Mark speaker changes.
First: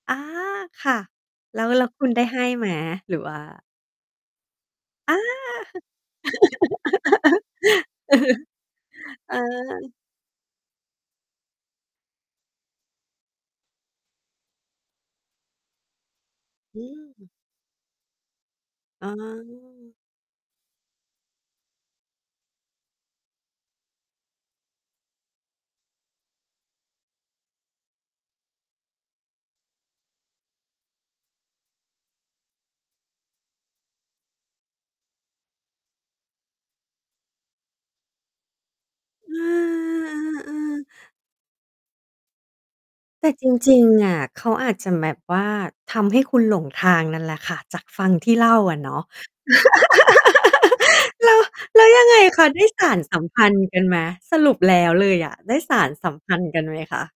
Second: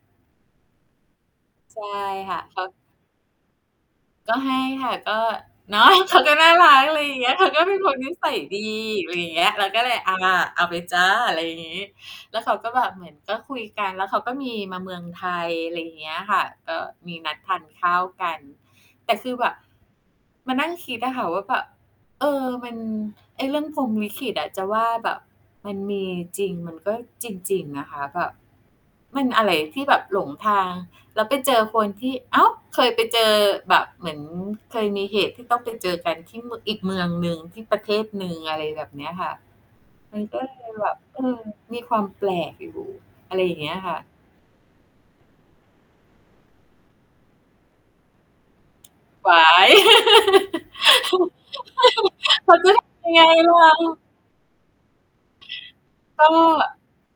Speaker 1: อา ค่ะ แล้ว
Speaker 2: ใช
Speaker 1: แล้
Speaker 2: ่
Speaker 1: วคุณได้
Speaker 2: ค
Speaker 1: ใ
Speaker 2: ่
Speaker 1: ห
Speaker 2: ะ
Speaker 1: ้
Speaker 2: เข
Speaker 1: ไ
Speaker 2: า
Speaker 1: หม? หรือว่า
Speaker 2: ก็ให้ค่ะ
Speaker 1: อ
Speaker 2: ก
Speaker 1: า
Speaker 2: ็ เนาะ เขาก็น่ารัก อะไรอย่างเงี้ย เขาก็เป็นคนนิสัยดี อะไรอย่
Speaker 1: เ
Speaker 2: า
Speaker 1: อ
Speaker 2: งเงี้ย เราก็เล
Speaker 1: อ
Speaker 2: ย "อา เอาไปจ้ะ" อะไรอย่างงี้ แล้วเขาก็แบบเหมือนก็คุยกัน แล้วเขาก็มีมาเมืองไทย อะไรอย่างเงี้ยค่ะ เอ
Speaker 1: อ
Speaker 2: ่อ
Speaker 1: ื
Speaker 2: มีน
Speaker 1: ม
Speaker 2: ัดทานข้าวกัน
Speaker 1: อ๋
Speaker 2: แต่คือแบบ
Speaker 1: อ
Speaker 2: มานั่งคิดอะค่ะว่า แบบ เออ มัน ไอ้เรื่องพรหมลิขิตอะ จะว่าแบบมันมีจริงมันก็จริง ๆ นะคะ แบบ มันอะไรที่แบบหลงทาง แล้วไปเจอคนที่ อ้าว เคยไปเจอแบบ เหมือนเคยมีเหตุที่ต้องไปเจอกันที่ ม อีกเมืองหนึ่ง ที่ประเทศหนึ่ง อะไรแบบเนี้ยค่
Speaker 1: อ
Speaker 2: ะ
Speaker 1: ื
Speaker 2: มันก็เลย
Speaker 1: อ ๆ ๆ
Speaker 2: แ
Speaker 1: ๆ
Speaker 2: บบ เออ มีความแปลกอยู่
Speaker 1: แต่
Speaker 2: อะไร
Speaker 1: จ
Speaker 2: อย่างเงี
Speaker 1: ร
Speaker 2: ้
Speaker 1: ิ
Speaker 2: ย
Speaker 1: ง
Speaker 2: ค่ะ
Speaker 1: ๆ อะ เขาอาจจะแบบว่า ทำให้คุณหลงทางนั่นแหละค่ะ จากฟังที่เล่าอะเนาะ
Speaker 2: ว๊าย
Speaker 1: แล้ว แล้วยังไงคะ
Speaker 2: เขา
Speaker 1: ได้
Speaker 2: จะ
Speaker 1: ส
Speaker 2: ท
Speaker 1: าน
Speaker 2: ำ อะ
Speaker 1: ส
Speaker 2: ไร
Speaker 1: ัมพั
Speaker 2: เร
Speaker 1: นธ์กันไ
Speaker 2: า?
Speaker 1: หม? สรุปแล้วเลยอะ ได้สานสัม
Speaker 2: ก
Speaker 1: พันธ์กัน
Speaker 2: ็
Speaker 1: ไหมคะ?